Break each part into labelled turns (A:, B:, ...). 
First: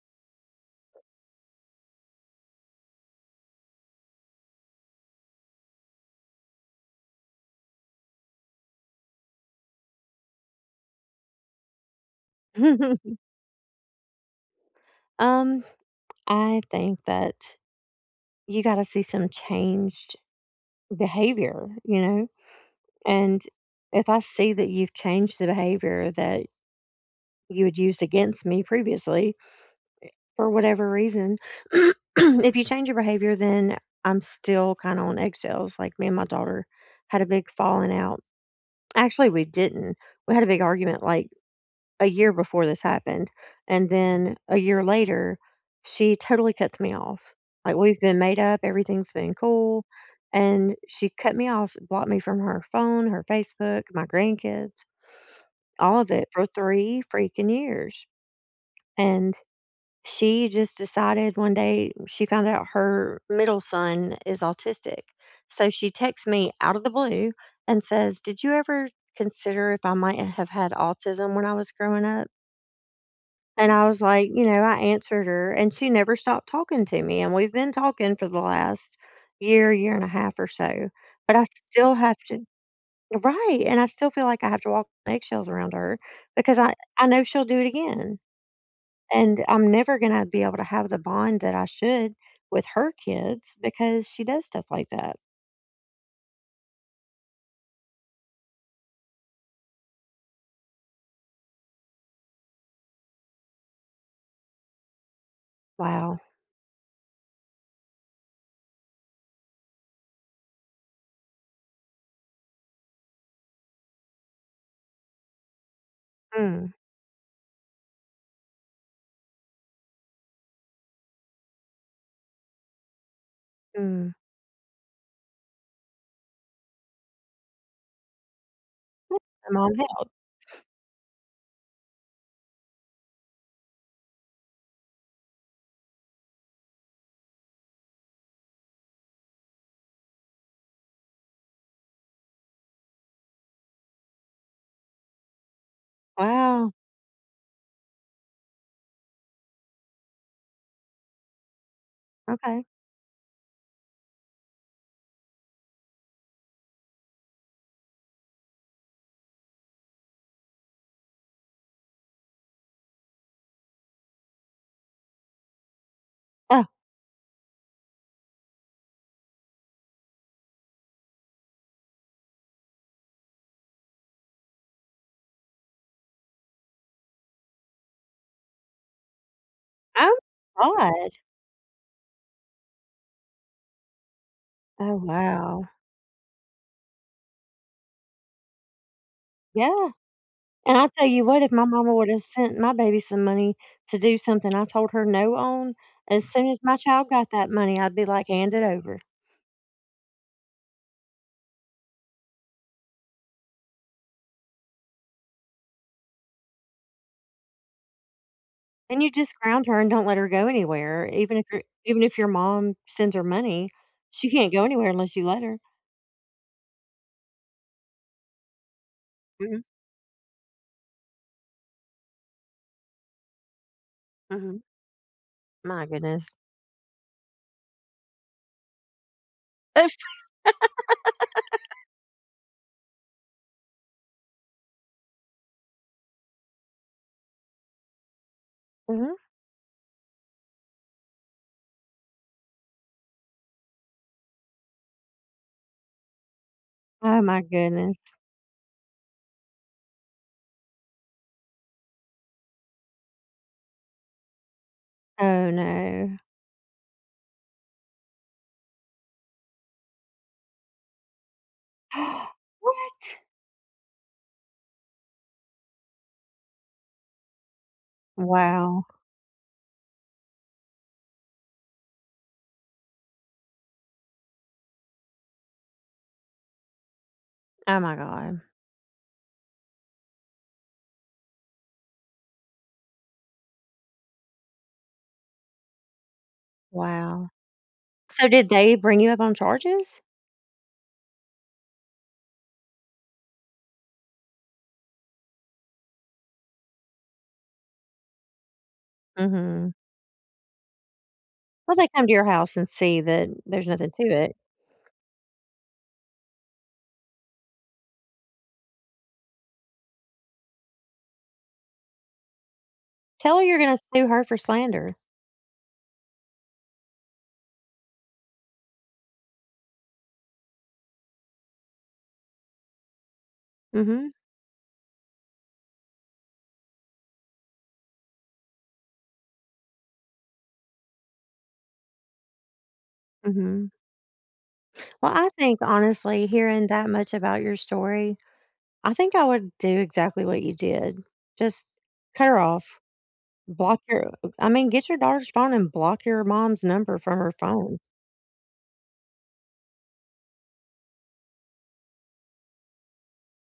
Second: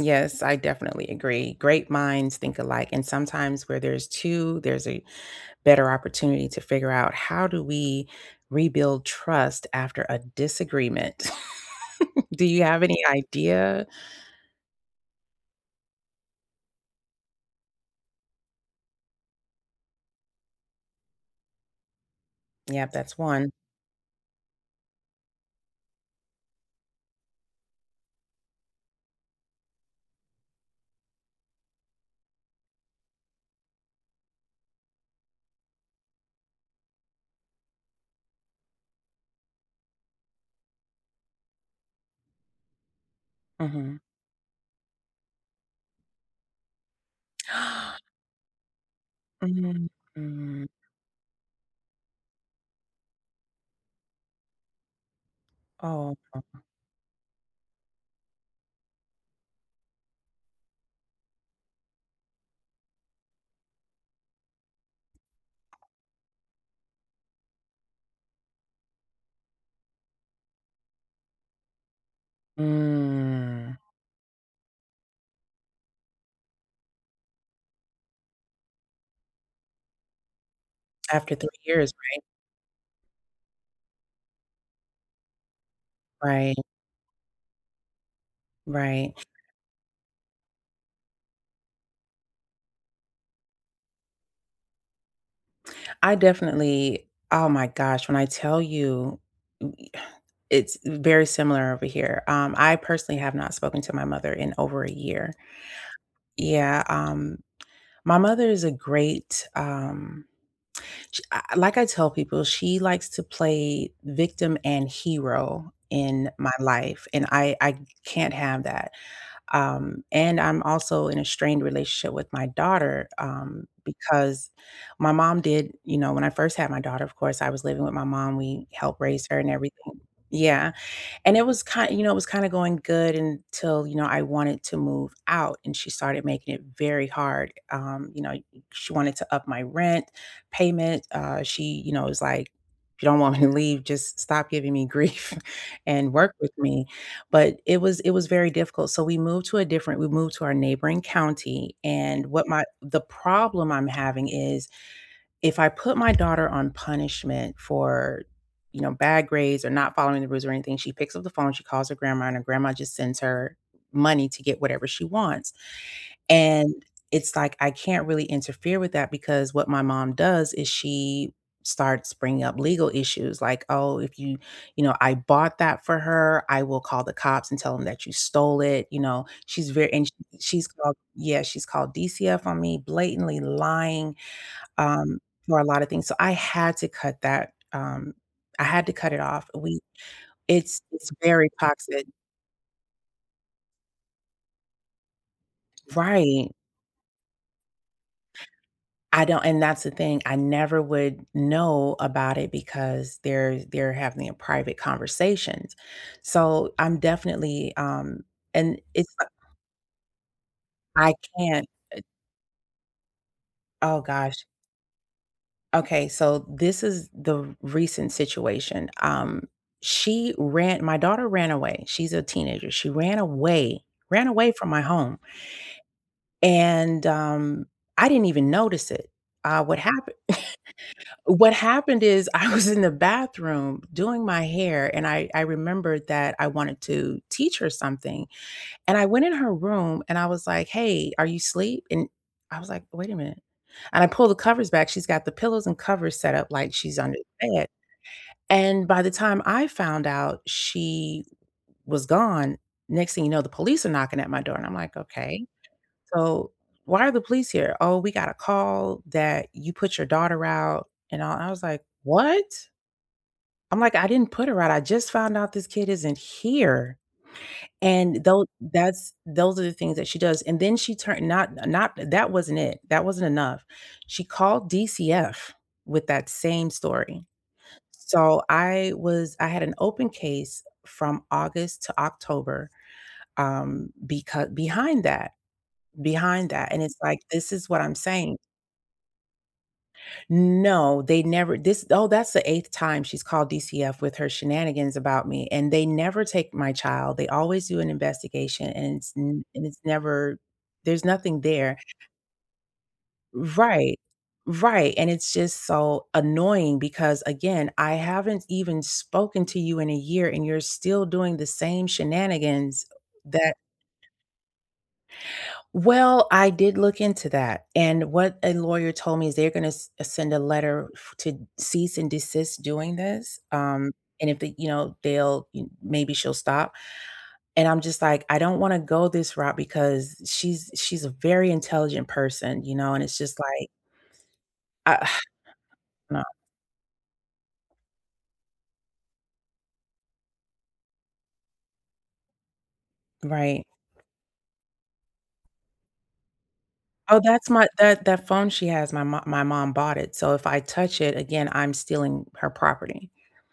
A: Yes, I definitely agree. Great minds think alike. And sometimes where there's 2, there's a better opportunity to figure out, "How do we rebuild trust after a disagreement?" Do you have any idea?
B: Um, I think that you gotta see some changed behavior, you know?
A: Yep, that's
B: And
A: one.
B: if I see that you've changed the behavior that you had used against me previously eh, for whatever reason, if you change your behavior, then I'm still kinda on eggshells, like, me and my daughter had a big falling out. Actually, we didn't. We had a big argument, like, a year before this happened. And
A: Mhm.
B: then a year later, she totally cuts me off. Like, we've been made up, everything's been cool,
A: Mm-mm.
B: and she cut me off, blocked me from her phone, her Facebook, my grandkids, all of
A: Oh.
B: it for
A: Uh-uh.
B: 3 freaking years. And she just decided one day she found out her middle son is autistic so, she texts me out of the blue and says, "Did you ever consider if I might have had autism when I was growing up?" And
A: Mm.
B: I was, like, you know, I answered her, and she never stopped talking to me. And we've been talking for the last year, year and a half or so,
A: After
B: but I
A: 3 years,
B: still have
A: right?
B: to Right, and I still feel like I have to walk on eggshells around her
A: Right.
B: because I I know she'll do it again.
A: Right.
B: And I'm never gonna be able to have the bond that I should with her kids because she does stuff like that.
A: I definitely oh my gosh, when I tell you, ooh e uh it's very similar over here. Um, I personally have not spoken to my mother in over a year.
B: Wow.
A: Yeah. Um, my mother is a great, um, sh I like I tell people, she likes to play victim and hero in my
B: Mm.
A: life, and I I can't have that. Um, and I'm also in a strained relationship with my daughter, um,
B: Mm.
A: because my mom did you know, when I first had my daughter, of course, I was living with my mom, we helped raise her
B: [unintelligible]
A: and
B: I'm on
A: everything.
B: help.
A: Yeah. And it was ki you know, it was kinda going good until, you know, I wanted to move out, and she started making it very hard, um, you know, i she wanted to up my rent payment. Uh, she, you know, was like, "If you don't want me to leave, just stop giving me grief and work with
B: Wow.
A: me." But it was it was very difficult. So, we moved to a different we moved to our neighboring county, and what my
B: Okay.
A: the problem I'm having is if I put my daughter on punishment for, you know, bad grades or not following the rules or anything, she picks up the phone, she calls her grandma, and her grandma just sends her money to get whatever she wants.
B: Uh
A: And it's like, I can't really interfere with that because what my mom does is she starts bringing up legal issues. Like, "Oh, if you you know, I bought that for her. I will call the cops and tell them that you stole it." You know? She's very and sh
B: Oh m
A: she's called
B: God.
A: yeah, she's called DCF on me, blatantly lying,
B: Oh,
A: um, for
B: wow.
A: a lot of things. So, I had to cut that. Um, I had to cut it off. We
B: Yeah. And
A: it's
B: I tell
A: it's
B: you what,
A: very
B: if my mama
A: toxic.
B: would've sent my baby some money to do something I told her, "No," on, as soon
A: Right.
B: as my child got that money, I'd be like, hand it over.
A: I don't and that's the thing, I never would know about it because they're they're having private conversations. So, I'm definitely, um and
B: And you
A: it's like
B: just ground her and don't let her go anywhere.
A: I
B: Even if your
A: can't,
B: even
A: uh
B: if your mom sends her money,
A: Oh
B: she
A: gosh.
B: can't go anywhere unless you let her.
A: Okay, so, this is the recent situation. Um,
B: Mhm.
A: she ra my daughter ran away, she's a teenager, she ran away ran away
B: Mhm.
A: from my home
B: My goodness.
A: and, um, I didn't even notice it, uh, what
B: If
A: happened what happened is I was in the bathroom doing my hair, and I I remembered that I wanted to teach her something. And I
B: Mhm.
A: went in her room and I was like, "Hey, are you sleep?" And I was like, "Wait a minute." And I pulled the covers back, she's got the pillows and covers set up like she's under
B: Oh my
A: the bed.
B: goodness.
A: And by the time I found out she w was gone, next thing you know, the police are knocking at my door. And I'm like, "Okay.
B: Oh, no.
A: So why are the police here?" "Oh, we got a call that you put your daughter out." And, uh, I was like, "What?"
B: What?
A: I'm like, "I didn't put her out, I just found out this kid isn't here." And though
B: Wow.
A: that's those are the things that she does. And then she turn not not that wasn't it, that wasn't enough. She called DCF with that same story.
B: Oh my
A: So,
B: god.
A: I was I had an open case from August to October, um, becau behind that behind that. And it's like,
B: Wow.
A: this is what I'm
B: So,
A: saying.
B: did they bring it up on charges?
A: No, they never this oh, that's the 8th time she's called DCF with her shenanigans about me, and they never take my child. They always do an investigation, and it's n and
B: Mhm.
A: it's never there's nothing
B: Well,
A: there.
B: they come to your house and see that there's nothing
A: Right.
B: to it.
A: Right, and it's just so annoying because, again, I haven't even spoken to you in a year, and you're still doing the same shenanigans
B: Tell her
A: that
B: you're gonna sue her for slander.
A: Well, I did look into that, and what a lawyer told me is they're gonna s send a letter f to cease and desist doing this. Um,
B: Mhm.
A: and if they, you know, they'll y maybe she'll stop. And I'm just like, "I don't wanna go this route because she's she's a very intelligent person." You know? And it's just like
B: Mhm.
A: uh
B: Well, I think,
A: No.
B: honestly, hearing that much about your story, I think I would do exactly what you did. Just cut her off.
A: Right.
B: Block her. I mean, get your daughter's phone and block your mom's number from
A: Oh,
B: her
A: that's my
B: phone.
A: that that phone she has, my mo my mom bought it. So, if I touch it again, I'm stealing her property.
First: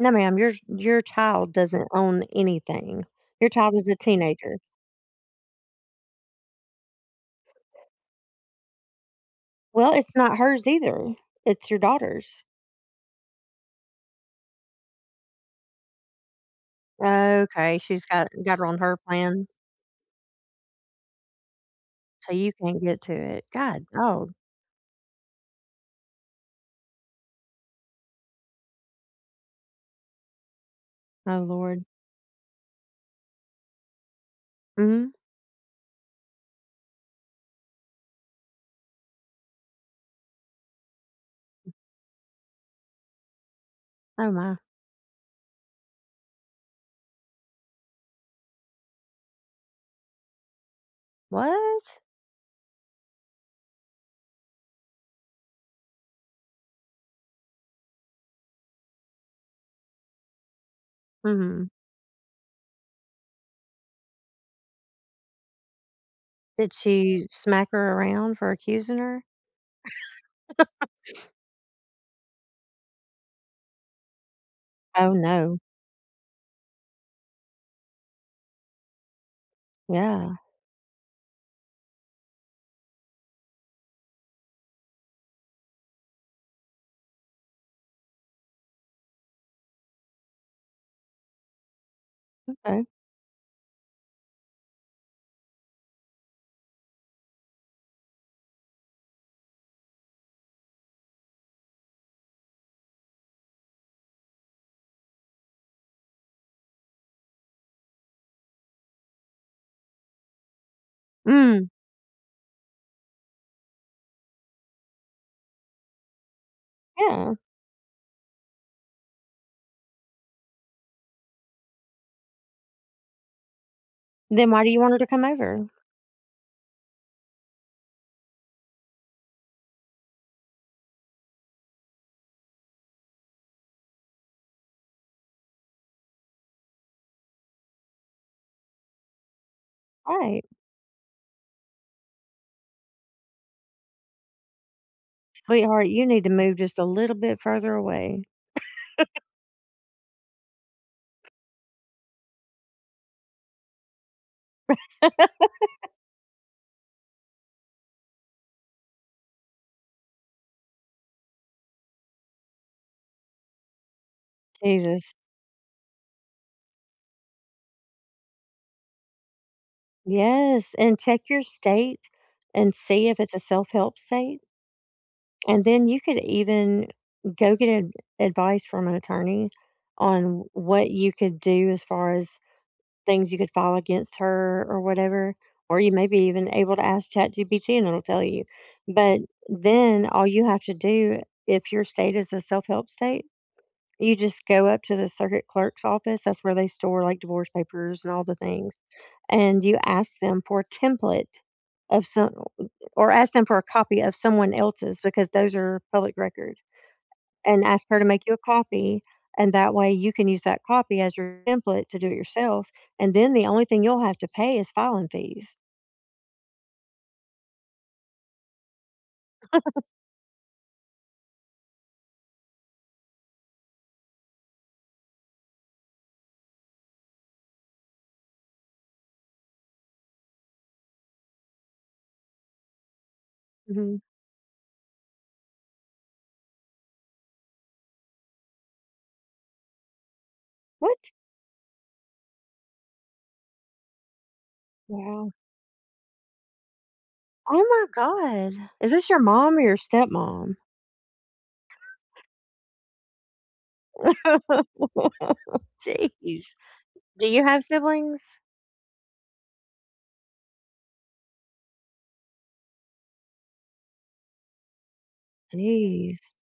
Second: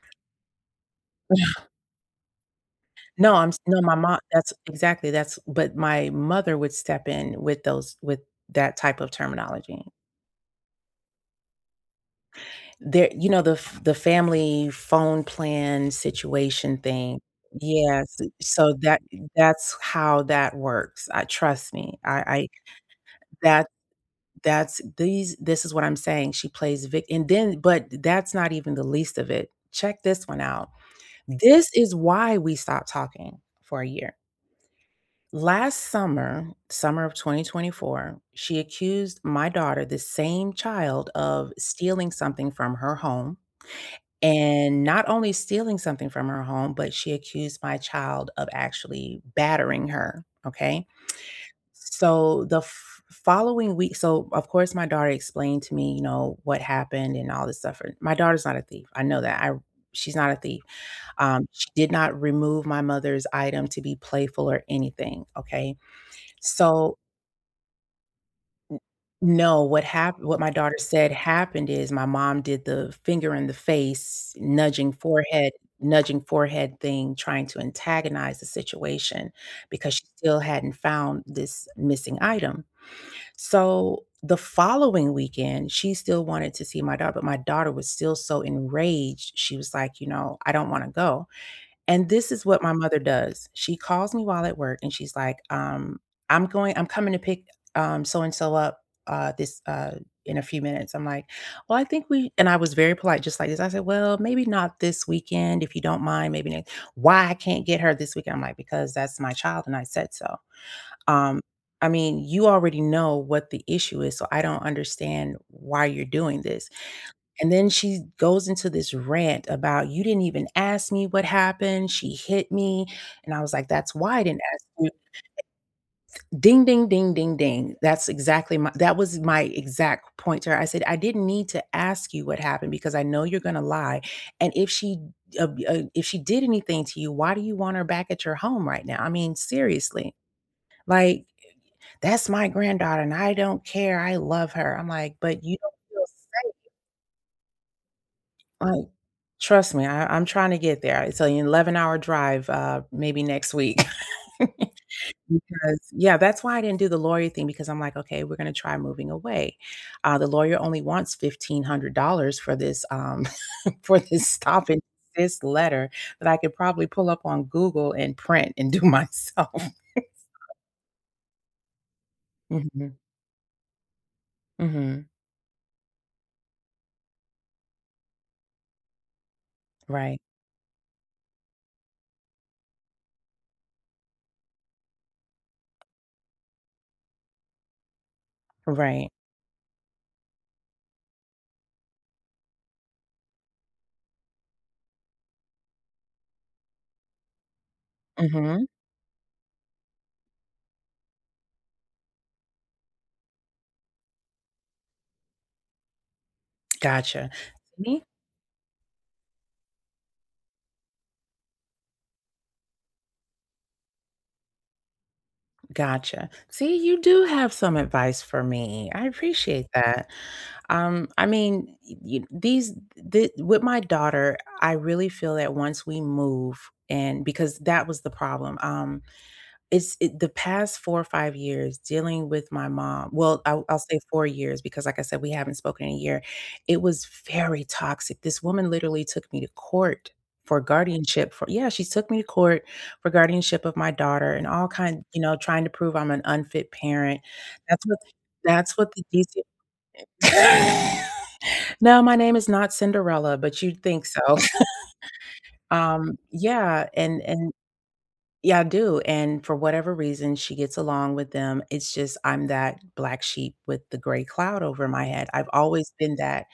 B: No, ma'am, yours your child doesn't own anything.
A: No, I'm
B: Your
A: s
B: child
A: no,
B: is a
A: my mo that's
B: teenager.
A: exactly. That's but my mother would step in with those with that type of terminology.
B: Well, it's not hers either. It's your daughter's.
A: There you know, the f the family phone plan situation thing.
B: Okay, she's
A: Yes,
B: got got her
A: so, eh,
B: on her
A: that m
B: plan.
A: that's how that works. I trust me. I
B: So
A: I
B: you can't get to it.
A: that
B: God, oh.
A: that's these this is what I'm saying. She plays vi and then but that's not even the least of it. Check this one out.
B: Oh,
A: This
B: lord.
A: is why we stopped talking for a year.
B: Mhm.
A: Last summer, summer of 2024, she accused my daughter, the same child, of stealing something from her home.
B: Oh, my.
A: And not only stealing something from her home, but she accused my child of actually battering her, okay?
B: What?
A: So, the f following week so, of course, my daughter explained to me, you know, what happened and all this stuff. My daughter's not a thief, I know that. I she's not a thief. Um, she
B: Mhm.
A: did not remove my mother's item to be playful or anything, okay?
B: Did
A: So
B: she smack her around for
A: N
B: accusing her?
A: No, what hap what my daughter said happened is my mom did the finger in the face, nudging
B: Oh,
A: forehead
B: no.
A: nudging forehead thing, trying to antagonize the situation because she
B: Yeah.
A: still hadn't found this missing item. So, the following weekend, she still wanted to see my daugh but my daughter was still so enraged. She was like, you know, "I don't wanna go." And this is what my
B: M'kay.
A: mother does, she calls me while at work, she's like, um, "I'm going I'm coming to pick, um, so-and-so up, uh, this, uh, in a few minutes." I'm like, "Well, I think we" and I was very polite just like this, I said, "Well, maybe not this weekend. If you don't mind, maybe ne" "Why I can't get her this weekend?" I'm like, "Because that's my child, and I said so." Um,
B: Mm.
A: "I mean, you already know what the issue is, so I don't understand why you're doing this."
B: Yeah.
A: And then she goes into this rant about, "You didn't even ask me what happened, she hit me." And I was like, "That's why I didn't
B: Then why
A: ask
B: do you
A: you"
B: want her to come over?
A: Ding, ding, ding, ding, ding. That's exactly my that was my exact point to her, I said, "I didn't need to ask you what happened because I know you're gonna lie. And if she ub uh if she did anything to you, why do you want her back at your home right now?" I mean, seriously.
B: Right.
A: Like, eh, "That's my granddaughter, and I don't care, I love her." I'm like, "But you don't
B: Sweetheart, you
A: feel
B: need to move
A: safe."
B: just a little bit further away.
A: Like, trust me, I I'm trying to get there. It's on eleven hour drive, uh, maybe next week because yeah, that's why I didn't do the lawyer thing because I'm like, "Okay, we're gonna try moving away." Uh, the lawyer only wants $1,500 for this, um, for this stop and
B: Jesus.
A: desist letter that I could probably pull up on Google and print and do myself.
B: Yes, and check your state and
A: Mhm.
B: see if it's a self-help state
A: Mhm.
B: and then you could even go get a advice from an attorney
A: Right.
B: on w what you could do as far as things you could file against her or whatever, or you may be even able to ask ChatGPT, and it'll tell you.
A: Right.
B: But then all you have to do, if your state is a self-help state, you just go up to the circuit clerk's office- that's where they store, like, divorce papers and all the
A: Mhm.
B: things- and you ask them for a template of som eh, or ask them for a copy of someone else's because those are public record
A: Gotcha.
B: and ask her
A: See?
B: to make you a copy. And that way, you can use that copy as your template to do it yourself, and then the only thing you'll have to pay is filing fees.
A: Gotcha. See, you do have some advice for me, I appreciate that. Um, I mean, e e eh these d the with my daughter, I really feel that once we move and because that was the problem, um, it's it the past 4 or 5 years dealing with my mom well, I'll I'll say
B: Mhm.
A: 4 years because, like I said, we haven't spoken in a year, it was very toxic. This woman literally took me to court for
B: What?
A: guardianship for yeah, she took me to court for guardianship of my daughter and all kind you
B: Wow.
A: know, trying to prove I'm an unfit parent.
B: Oh
A: That's
B: my
A: what
B: god.
A: that's what
B: Is
A: the
B: this your
A: DC
B: mom or your stepmom?
A: No, my name is not Cinderella, but you'd think so. Um,
B: Jeez.
A: yeah, and
B: Do you
A: and
B: have siblings?
A: yeah, I do, and for whatever reason, she gets along with them. It's just I'm that black sheep with the gray cloud over my head. I've always been
B: Jeez.
A: that,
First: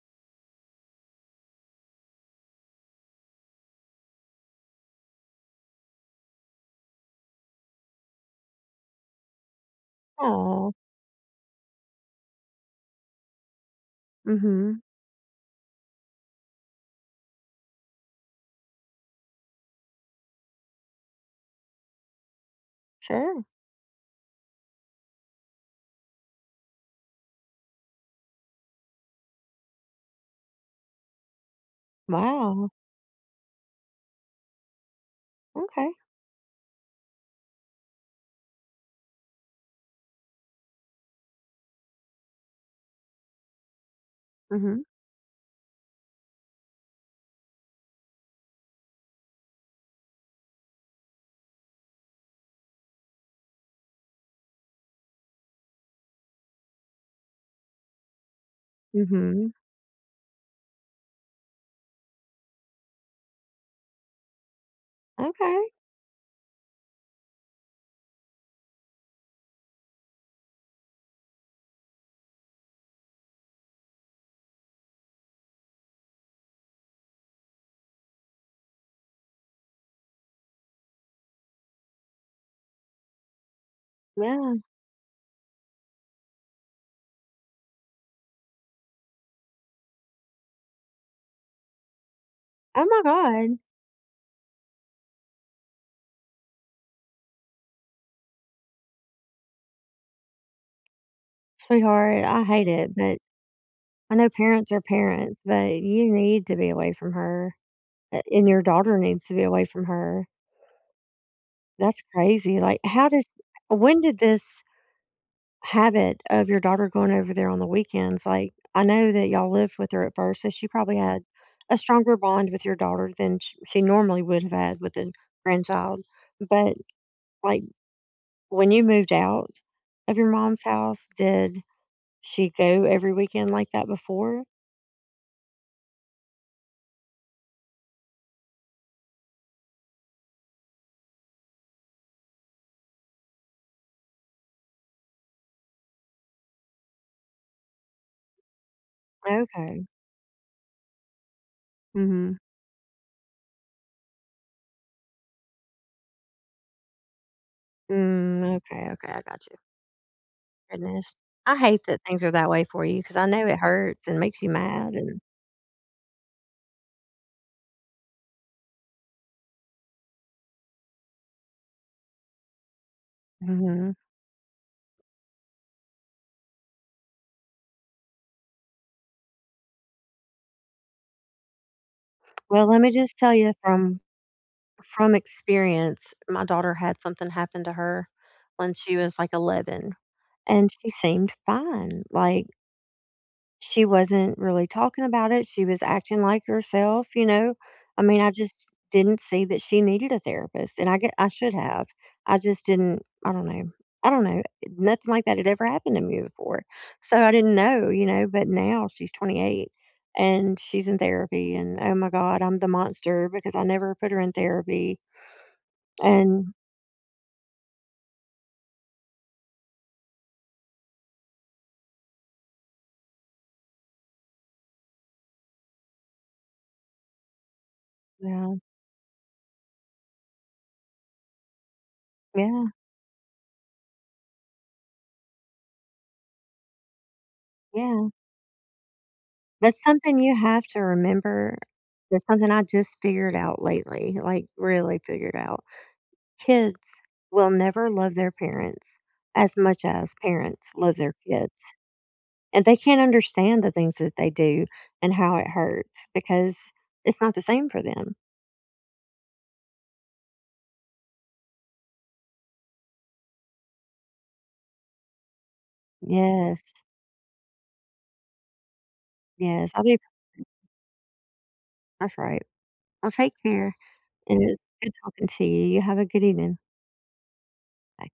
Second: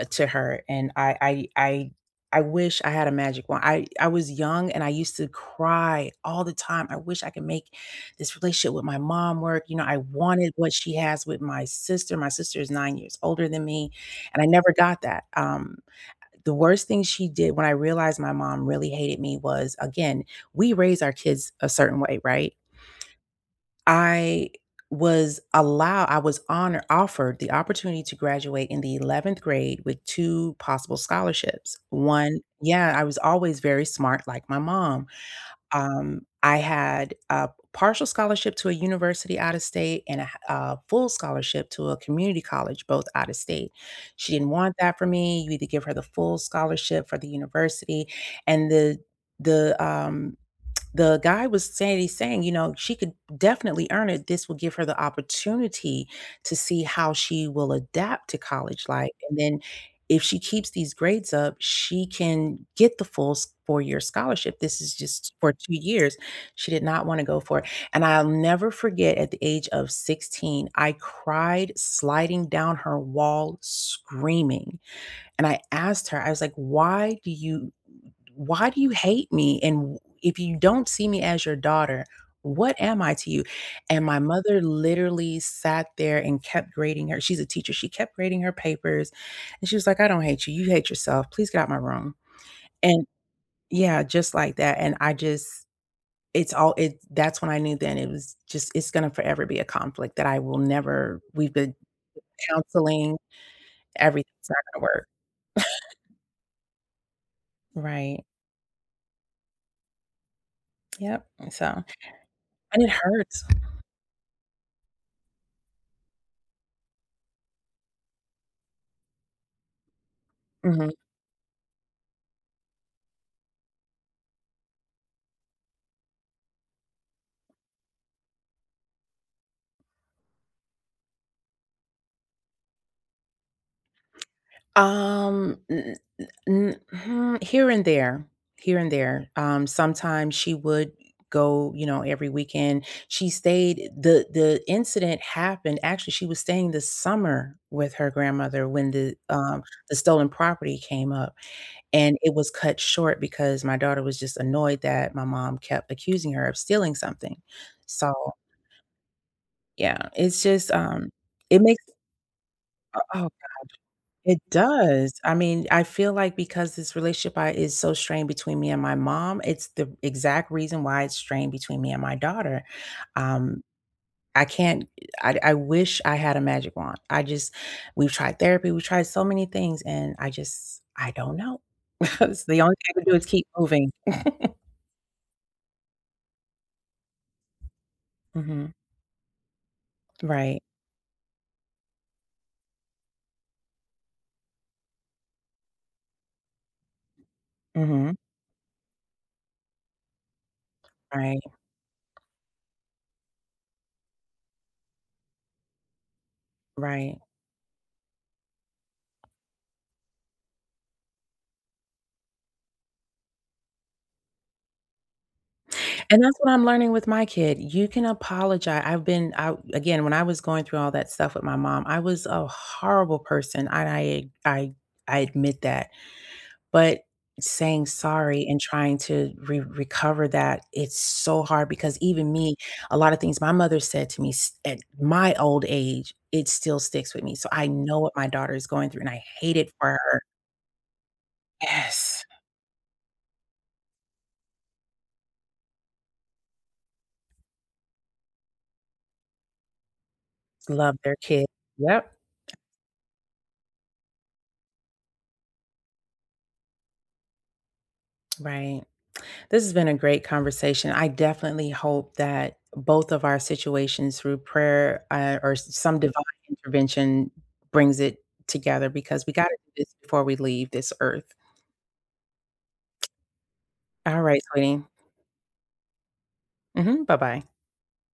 A: eh, to her, and I I I I wish I had a magic wand. I I was young, and I used to cry all the time, "I wish I could make this relationship with my mom work." You know, I wanted what
B: Aw.
A: she has with my sister. My sister is 9 years older than me, and I never
B: Mhm.
A: got that. Um, eh, the worst thing she did when I realized my mom really hated me was, again, we raise our kids a certain way, right?
B: Sure.
A: I was allow I was honor offered the opportunity to graduate in the 11th grade with 2 possible scholarships. 1
B: Wow.
A: yeah, I was always very smart like my mom.
B: Okay.
A: Um, I had a partial scholarship to a university out of state and a ha uh, full scholarship to a community college, both out of state. She didn't want
B: Mhm.
A: that for me, "You either give her the full scholarship for the university" and the the, um, the guy was saying he's saying, you know, "She could definitely earn it. This will give her the opportunity to see how she will adapt to college life, and
B: Mhm.
A: then if she keeps these grades up, she can get the full s four-year scholarship, this is just for
B: Okay.
A: 2 years." She did not wanna go for it. And I'll never forget at the age of 16 I cried sliding down her wall screaming, and I asked her, I was like, "Why do you why do you hate me? And wh if you don't see me as your daughter, what am I to you?" And my
B: Yeah.
A: mother literally sat there and kept grading her- she's a teacher- she kept grading her papers, and she was like, "I don't hate you, you hate yourself, please get out my room."
B: Oh my
A: And
B: god.
A: yeah, just like that, and I just it's all it that's when I knew then it was just it's gonna forever be a conflict that I will never we've been
B: Sweetheart, I hate it,
A: counseling,
B: but I know
A: everything it's not
B: parents
A: gonna
B: are
A: work.
B: parents, but you need to be away from her, a
A: Right.
B: and your daughter needs to be away from her.
A: Yep, and so
B: That's crazy. Like,
A: and it
B: how does
A: hurts.
B: when did this habit of your daughter going over there on the weekends? Like, I know that y'all lived with her at first, so she probably
A: Mhm.
B: had a stronger bond with your daughter than sh she normally would've had with a grandchild. But, like, when you moved out of your mom's house, did she go every weekend like that before?
A: Um, n n n mm here and there, here and there. Um, sometimes she would, eh, go, you know, every weekend. She stayed the the incident happened actually, she was staying the summer with her grandmother when the, um,
B: Okay.
A: the stolen property came up, and it
B: Mhm.
A: was cut short because my daughter was just annoyed that my mom kept accusing her of stealing something. So
B: Mm, okay, okay, I got you.
A: yeah, it's just,
B: Goodness.
A: um,
B: I
A: it
B: hate
A: makes
B: that things are that way for
A: uh,
B: you 'cause
A: oh
B: I
A: god.
B: know it hurts and
A: It
B: makes you mad,
A: does,
B: and
A: I mean, I feel like because this relationship I is so strained between me and my mom, it's the exact reason why it's strained between me and my daughter. Um,
B: Mhm.
A: I can't eh, I I wish I had a magic wand. I just we've tried therapy, we've tried so many things, and I just I don't know. S the
B: Well,
A: only
B: let me
A: thing I can do
B: just
A: is
B: tell
A: keep
B: you
A: moving.
B: from from experience. My daughter had something happen to her
A: Mhm.
B: when she was, like, 11
A: Right.
B: and she seemed fine. Like she wasn't really talking about it, she was acting like herself, you know? I
A: Mhm.
B: mean, I just didn't see that she needed a therapist, and I get I
A: Right.
B: should have. I just didn't I don't know, I don't know. Nothing like that had ever happened to me before.
A: Right.
B: So, I didn't know, you know? But now she's 28 and she's in therapy, and, oh my god, I'm the monster because I never put her in therapy.
A: And that's
B: And
A: what I'm learning with my kid. You can apologi I've been I again, when I was going through all that stuff with my mom, I was a horrible person, I I I I admit that. But saying sorry
B: Yeah.
A: and trying to re recover that, it's so hard because even me,
B: Yeah.
A: a lot of things my mother said to me s at my old age, it still sticks with me. So, I know
B: Yeah.
A: what my daughter is going through, and I hate it
B: That's
A: for
B: something
A: her.
B: you have to remember. That's
A: Yes.
B: something I just figured out lately, like, really figured out. Kids will never love their parents as much as parents
A: Love
B: love their
A: their kid.
B: kids.
A: Yep.
B: And they can't understand the things that they do and how it hurts because it's not the same for them.
A: Right. This has been a great conversation, I definitely hope that both of our situations through prayer, a or some divine
B: Yes.
A: intervention brings it together because we gotta
B: Yes,
A: do
B: I'll
A: this
B: be
A: before we leave this Earth.
B: That's right. Well take care,
A: Alright,
B: and it's
A: sweetie.
B: good talking to you. You have a good evening.
A: Mhm, bye-bye.
B: Bye.